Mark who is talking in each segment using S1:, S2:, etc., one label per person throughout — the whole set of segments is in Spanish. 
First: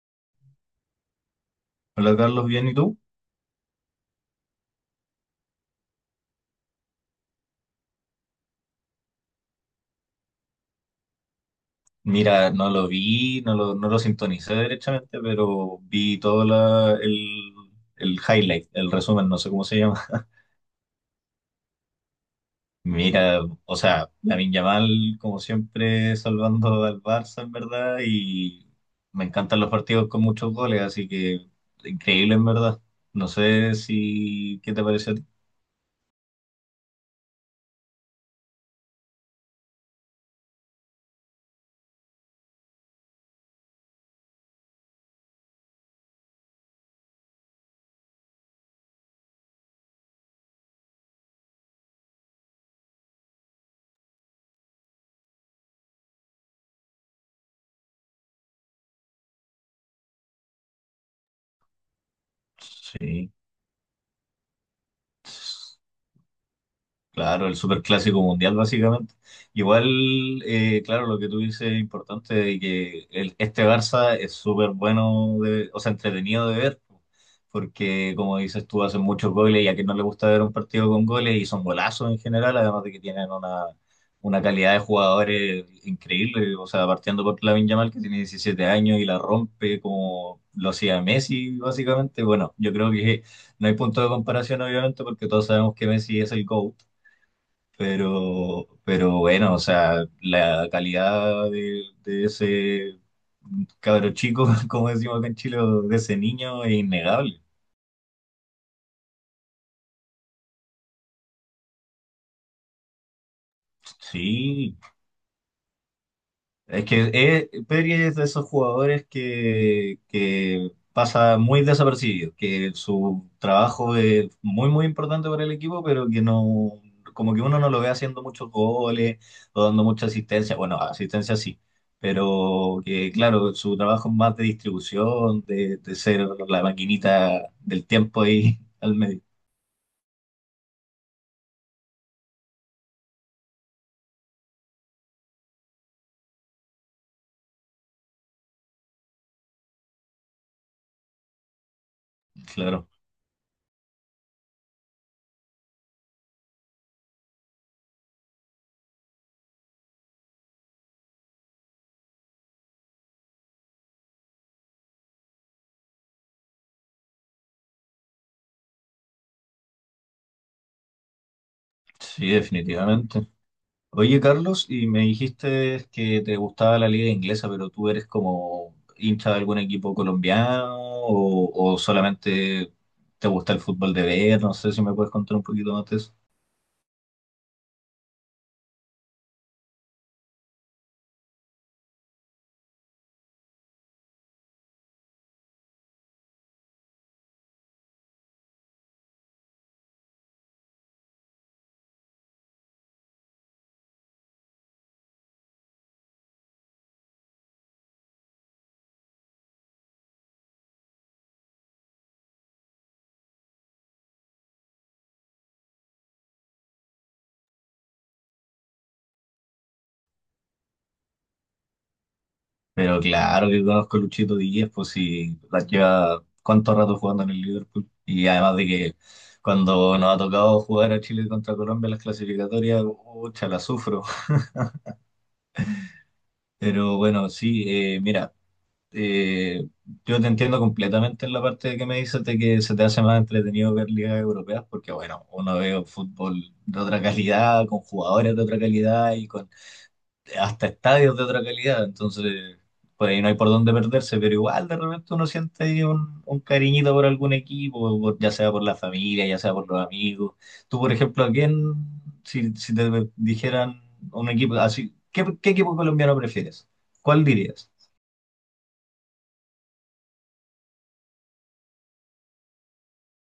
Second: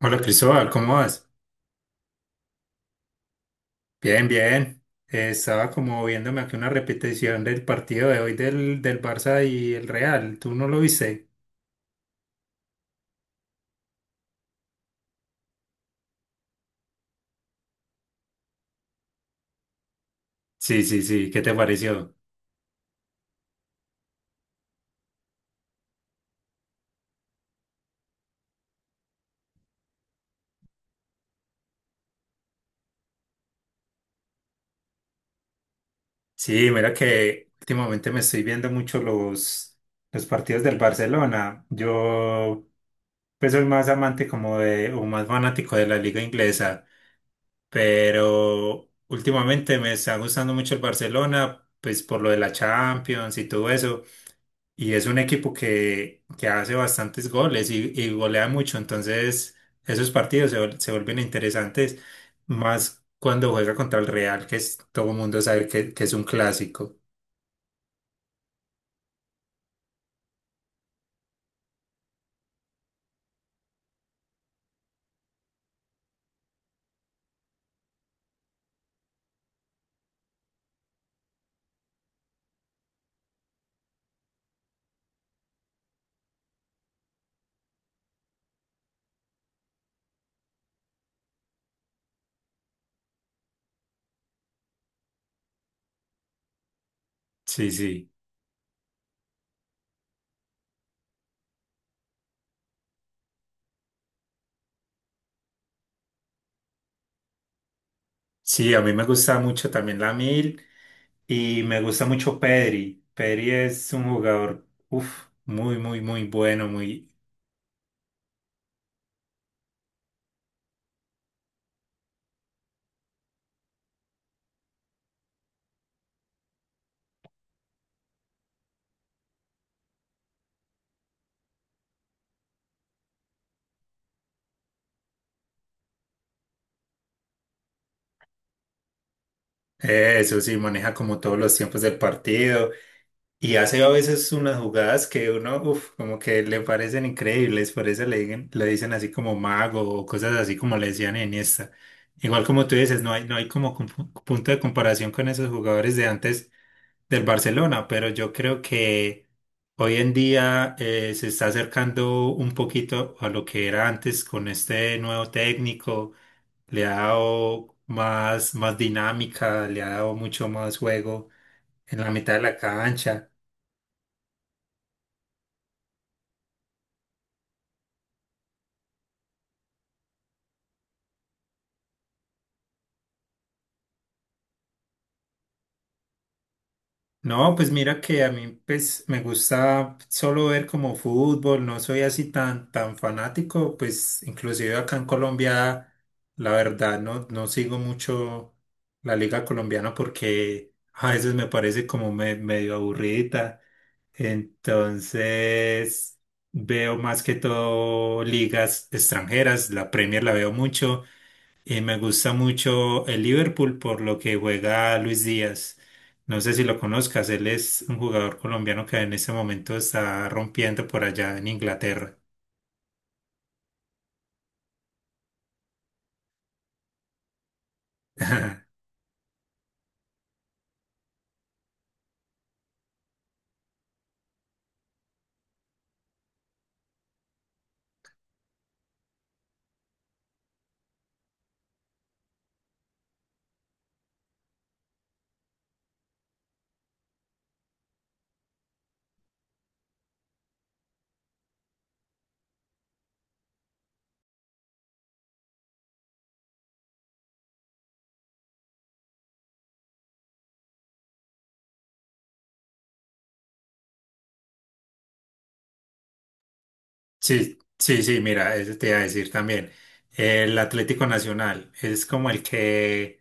S1: Hola Cristóbal, ¿cómo vas?
S2: Hola Carlos, ¿bien y tú?
S1: Bien, bien. Estaba como viéndome aquí una repetición del partido de hoy del Barça y el Real. ¿Tú no lo viste?
S2: Mira, no lo vi, no lo sintonicé derechamente, pero vi el highlight, el resumen, no sé cómo se llama.
S1: Sí, sí, sí. ¿Qué te pareció?
S2: Mira, o sea, Lamine Yamal, como siempre, salvando al Barça, en verdad, y me encantan los partidos con muchos goles, así que increíble, en verdad. No sé si, ¿qué te pareció a ti?
S1: Sí, mira que últimamente me estoy viendo mucho los partidos del Barcelona. Yo pues soy más amante como de, o más fanático de la liga inglesa, pero últimamente me está gustando mucho el Barcelona, pues por lo de la Champions y todo eso. Y es un equipo que hace bastantes goles y golea mucho, entonces esos partidos se vuelven interesantes, más
S2: Sí.
S1: cuando juega contra el Real, que es, todo el mundo sabe que es un clásico.
S2: Claro, el superclásico mundial básicamente. Igual, claro, lo que tú dices es importante de que este Barça es súper bueno, o sea, entretenido de ver, porque como dices tú, hacen muchos goles y a quien no le gusta ver un partido con goles y son golazos en general, además de que tienen una calidad de jugadores increíble, o sea, partiendo por Lamine Yamal que tiene 17 años y la rompe como lo hacía Messi básicamente. Bueno, yo creo que no hay punto de comparación obviamente porque todos sabemos que Messi es el GOAT,
S1: Sí, sí.
S2: pero bueno, o sea, la calidad de ese cabro chico, como decimos acá en Chile, o de ese niño es innegable.
S1: Sí, a mí me gusta mucho también la Mil y me gusta mucho Pedri. Pedri es un jugador,
S2: Sí.
S1: uf, muy bueno,
S2: Es que
S1: muy...
S2: Pedri es de esos jugadores que pasa muy desapercibido, que su trabajo es muy, muy importante para el equipo, pero que no, como que uno no lo ve haciendo muchos goles o dando mucha asistencia. Bueno, asistencia sí, pero que claro, su trabajo es más de distribución, de ser la maquinita del tiempo ahí al medio.
S1: Eso sí, maneja como todos los tiempos del partido. Y hace a veces unas jugadas que uno, uff, como que le parecen increíbles, por eso le dicen así como mago o cosas así como le decían en esta. Igual como tú
S2: Claro,
S1: dices, no hay como punto de comparación con esos jugadores de antes del Barcelona, pero yo creo que hoy en día se está acercando un poquito a lo que era antes con este nuevo técnico, le ha dado más dinámica, le ha dado mucho más juego en la
S2: sí,
S1: mitad de la
S2: definitivamente.
S1: cancha.
S2: Oye, Carlos, y me dijiste que te gustaba la liga inglesa, pero tú eres como hincha de algún equipo colombiano o solamente te gusta el fútbol de ver, no sé si me puedes contar un poquito más de eso.
S1: No, pues mira que a mí pues me gusta solo ver como fútbol, no soy así tan fanático, pues inclusive acá en Colombia la verdad no sigo mucho la liga colombiana porque a veces me parece como medio aburrida. Entonces veo más que todo ligas extranjeras, la Premier la veo mucho y me gusta mucho el Liverpool por lo que juega Luis Díaz. No sé si lo conozcas, él es un jugador colombiano que en este momento está rompiendo por allá en Inglaterra.
S2: Pero claro que conozco a Luchito Díaz, pues sí, la lleva cuánto rato jugando en el Liverpool. Y además de que cuando nos ha tocado jugar a Chile contra Colombia en las clasificatorias, ucha, la sufro. Pero bueno, sí, mira. eh, yo te entiendo completamente en la parte que me dices de que se te hace más entretenido ver ligas europeas, porque bueno, uno ve fútbol de otra calidad, con jugadores de otra calidad y con hasta estadios de otra calidad, entonces por ahí no hay por dónde perderse, pero igual de repente uno siente ahí un cariñito por algún equipo, por- ya sea por la familia, ya sea por los amigos. Tú, por ejemplo, ¿a quién, si, si te dijeran un equipo así, ¿qué, qué equipo colombiano prefieres? ¿Cuál
S1: Sí,
S2: dirías?
S1: sí, sí, mira, eso te iba a decir también. El Atlético Nacional es como el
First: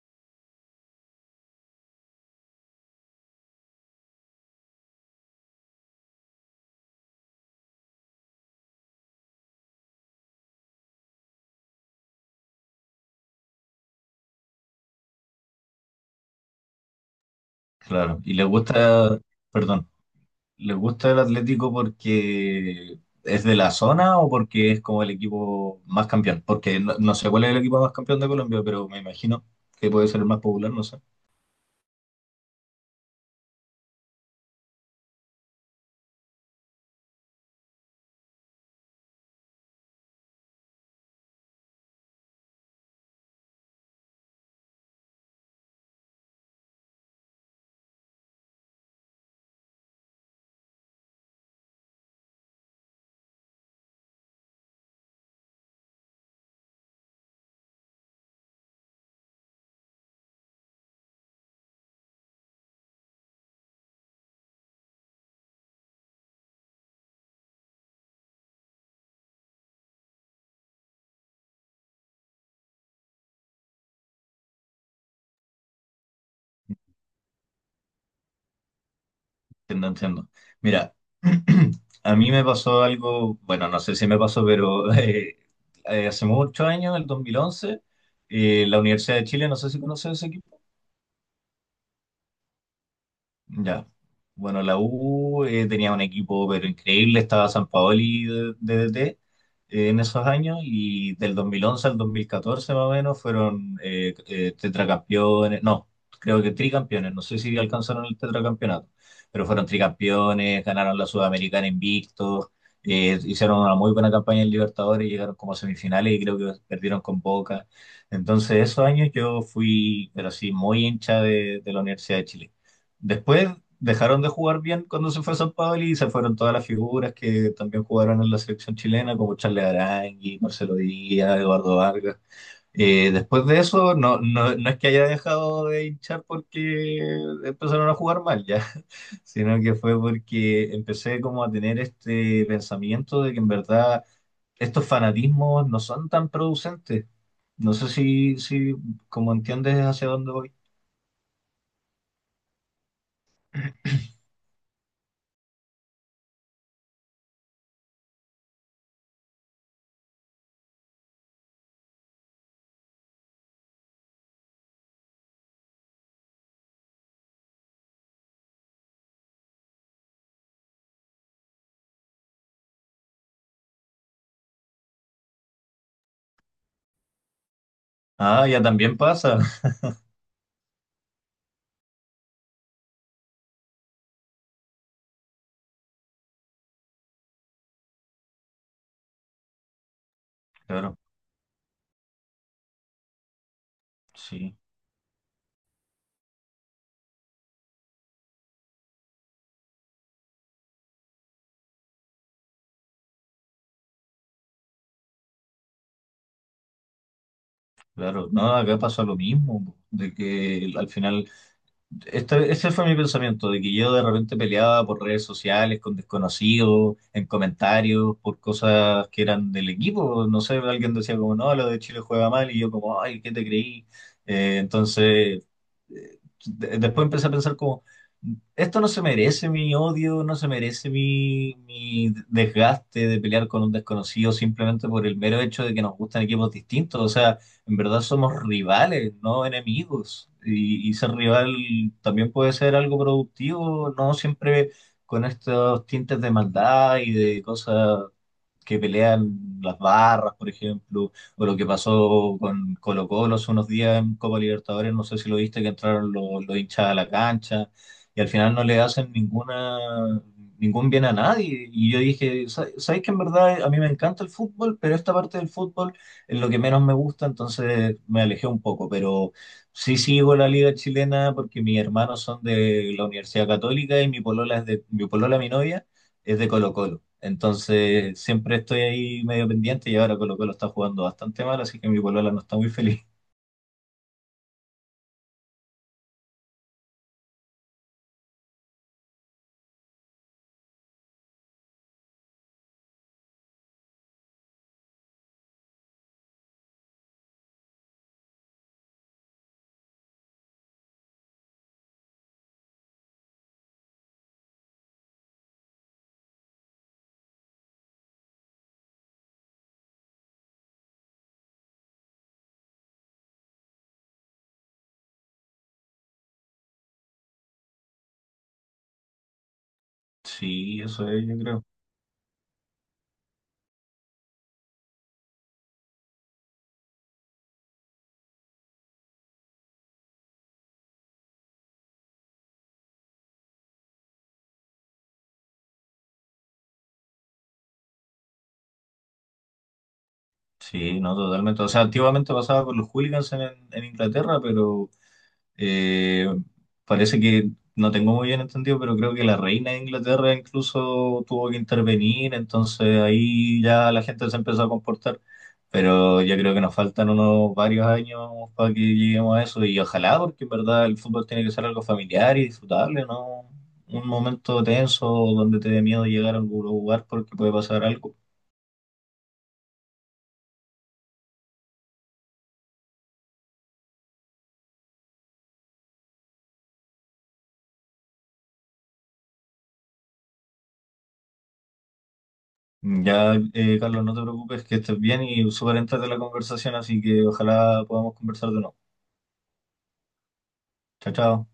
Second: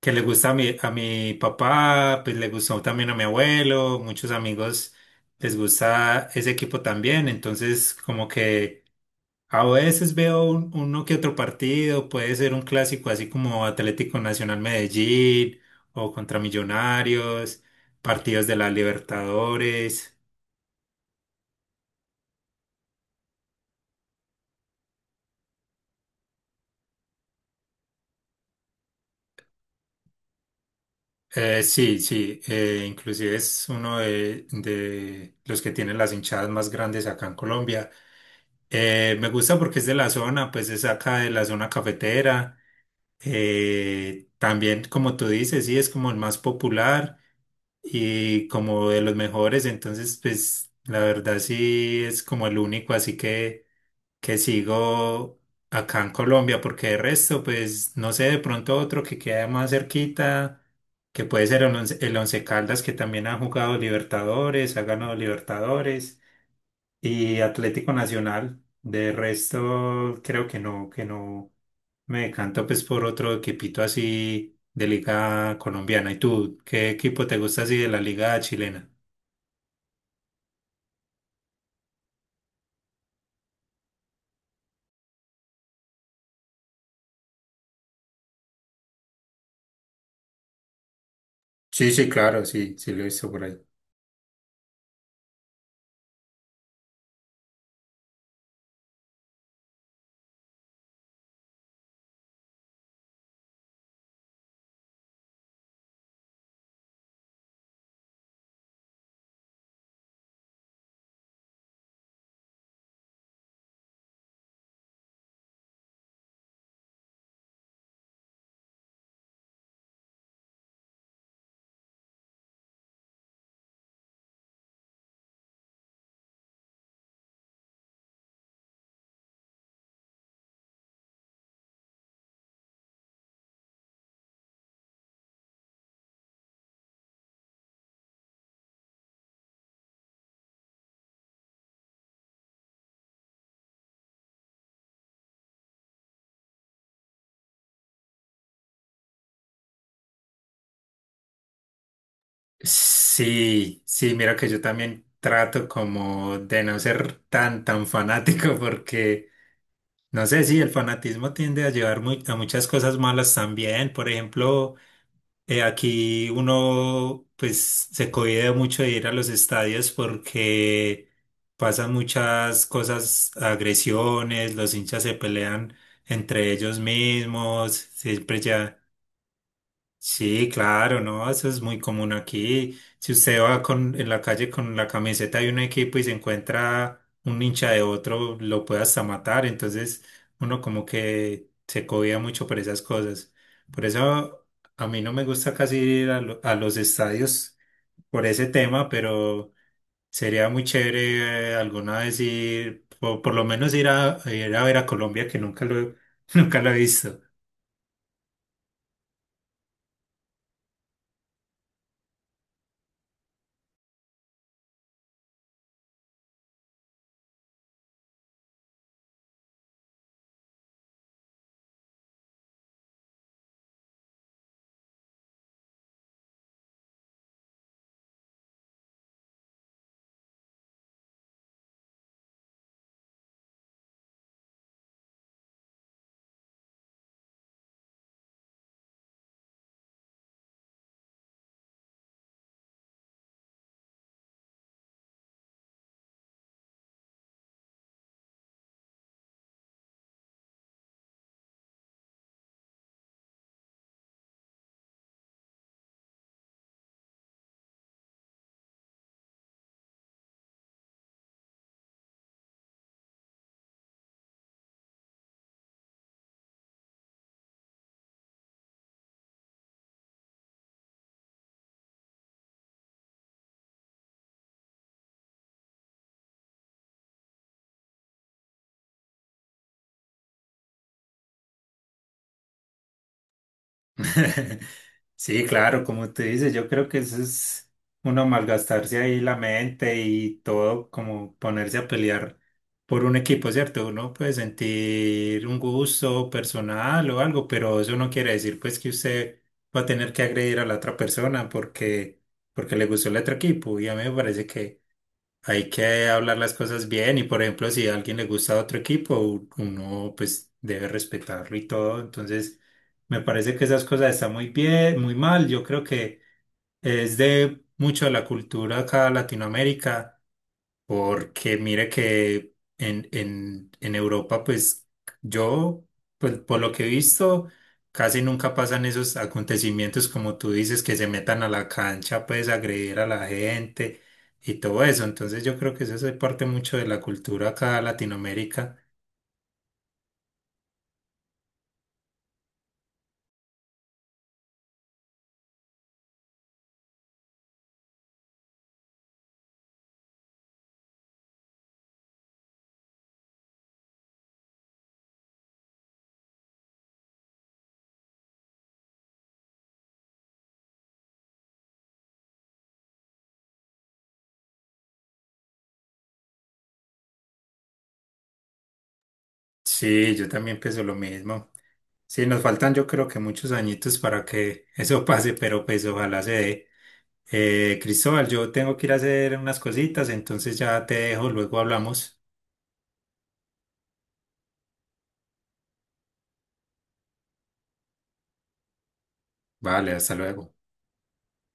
S1: que le gusta a a mi papá, pues le gustó también a mi abuelo, muchos amigos les gusta ese equipo también, entonces como que a veces veo uno que otro partido, puede ser un clásico así como Atlético Nacional Medellín o contra Millonarios,
S2: Claro, y le
S1: partidos de la
S2: gusta, perdón,
S1: Libertadores.
S2: ¿le gusta el Atlético porque es de la zona o porque es como el equipo más campeón? Porque no, no sé cuál es el equipo más campeón de Colombia, pero me imagino que puede ser el más popular, no sé,
S1: Sí, sí, inclusive es uno de los que tienen las hinchadas más grandes acá en Colombia. Me gusta porque es de la zona, pues es acá de la zona cafetera. También, como tú dices, sí, es como el más popular y como de los mejores, entonces pues la verdad sí es como el único así que sigo acá en Colombia, porque de resto pues no sé, de pronto otro que queda más cerquita, que puede ser el Once Caldas, que también ha jugado Libertadores, ha ganado Libertadores y Atlético Nacional. De resto creo que que no me decanto pues por otro equipito así de liga colombiana. ¿Y tú, qué equipo te gusta así de la liga chilena?
S2: entiendo, entiendo. Mira, a mí me pasó algo, bueno, no sé si me pasó, pero hace muchos años, en el 2011, la Universidad de Chile, no sé si conoces ese equipo.
S1: Sí, sí, claro, sí, sí lo he visto por ahí.
S2: Ya. Bueno, la U tenía un equipo pero increíble, estaba Sampaoli de DT en esos años y del 2011 al 2014 más o menos fueron tetracampeones, no, creo que tricampeones, no sé si alcanzaron el tetracampeonato, pero fueron tricampeones, ganaron la Sudamericana invictos, hicieron una muy buena campaña en Libertadores, llegaron como a semifinales y creo que perdieron con Boca. Entonces esos años yo fui, pero sí, muy hincha de la Universidad de Chile. Después dejaron de jugar bien cuando se fue a San Paoli y se fueron todas las figuras que también jugaron en la selección chilena, como Charles Arangui, Marcelo Díaz, Eduardo Vargas. Después de eso, no es que haya dejado de hinchar porque empezaron a jugar mal ya, sino que fue porque empecé como a tener este pensamiento de que en verdad estos fanatismos no son tan producentes. No sé si, si como entiendes hacia dónde voy.
S1: Sí, sí, mira que yo también trato como de no ser tan fanático porque, no sé, si el fanatismo tiende a llevar a muchas cosas malas también. Por ejemplo, aquí uno pues se cohíbe mucho de ir a los estadios porque pasan muchas cosas, agresiones, los hinchas se pelean entre ellos mismos, siempre.
S2: Ah, ya también pasa.
S1: Sí, claro, no, eso es muy común aquí. Si usted va en la calle con la camiseta de un equipo y se encuentra un hincha de otro, lo puede hasta matar. Entonces, uno como
S2: Claro,
S1: que se cobía mucho por esas cosas. Por eso
S2: sí.
S1: a mí no me gusta casi ir a a los estadios por ese tema, pero sería muy chévere alguna vez ir, o por lo menos ir a ver a Colombia, que nunca lo, nunca lo he visto.
S2: Claro, no, acá pasa lo mismo, po, de que al final, este, ese fue mi pensamiento, de que yo de repente peleaba por redes sociales con desconocidos, en comentarios, por cosas que eran del equipo, no sé, alguien decía como, no, lo de Chile juega mal, y yo como, ay, ¿qué te creí? Eh, entonces, eh, Después empecé a pensar como, esto no se merece mi odio, no se merece mi, mi desgaste de pelear con un desconocido simplemente por el mero hecho de que nos gustan equipos distintos, o sea en verdad somos rivales, no enemigos. Y ser rival también puede ser algo productivo, no siempre con estos tintes de maldad y de cosas que pelean las barras, por ejemplo, o lo que pasó con Colo-Colo hace unos días en Copa Libertadores, no sé si lo viste, que entraron los hinchas a la cancha y al final no le hacen ninguna, ningún bien a nadie. Y yo dije, ¿sabes que en verdad a mí me encanta el fútbol, pero esta parte del fútbol es lo que menos me gusta, entonces me alejé un poco, pero... Sí sigo la liga chilena porque mis hermanos son de la Universidad Católica y mi polola es de mi polola, mi novia, es de Colo-Colo. Entonces siempre estoy ahí medio pendiente y ahora Colo-Colo está jugando bastante mal, así que mi polola no está muy feliz.
S1: Sí, claro, como tú dices, yo creo que eso es uno malgastarse ahí la mente y todo, como ponerse a pelear por un equipo, ¿cierto? Uno puede sentir un gusto personal o algo, pero eso no quiere decir pues que usted va a tener que agredir a la otra persona porque le gustó el otro equipo. Y a mí me parece que hay que hablar las cosas bien y, por ejemplo, si a alguien le gusta otro equipo, uno pues debe respetarlo y todo. Entonces me parece que esas cosas están muy bien, muy mal. Yo creo que es de mucho de la cultura acá en Latinoamérica.
S2: Sí, eso es, yo
S1: Porque
S2: creo.
S1: mire que en Europa, pues yo, pues por lo que he visto, casi nunca pasan esos acontecimientos como tú dices, que se metan a la cancha, pues agredir a la gente y todo eso. Entonces yo creo que eso es parte mucho de la cultura acá en Latinoamérica.
S2: Sí, no, totalmente. O sea, antiguamente pasaba con los hooligans en Inglaterra, pero Eh, parece que no tengo muy bien entendido, pero creo que la reina de Inglaterra incluso tuvo que intervenir, entonces ahí ya la gente se empezó a comportar. Pero yo creo que nos faltan unos varios años para que lleguemos a eso y ojalá, porque en verdad el fútbol tiene que ser algo familiar y disfrutable, no un momento tenso donde te dé miedo llegar a algún lugar porque puede pasar algo.
S1: Sí, yo también pienso lo mismo. Sí, nos faltan yo creo que muchos añitos para que eso pase, pero pues ojalá se dé. Cristóbal, yo tengo que ir a hacer unas cositas, entonces ya te dejo, luego hablamos.
S2: Ya, Carlos, no te preocupes, que estés bien y súper de la conversación, así que ojalá podamos conversar de nuevo.
S1: Vale, hasta luego.
S2: Chao, chao.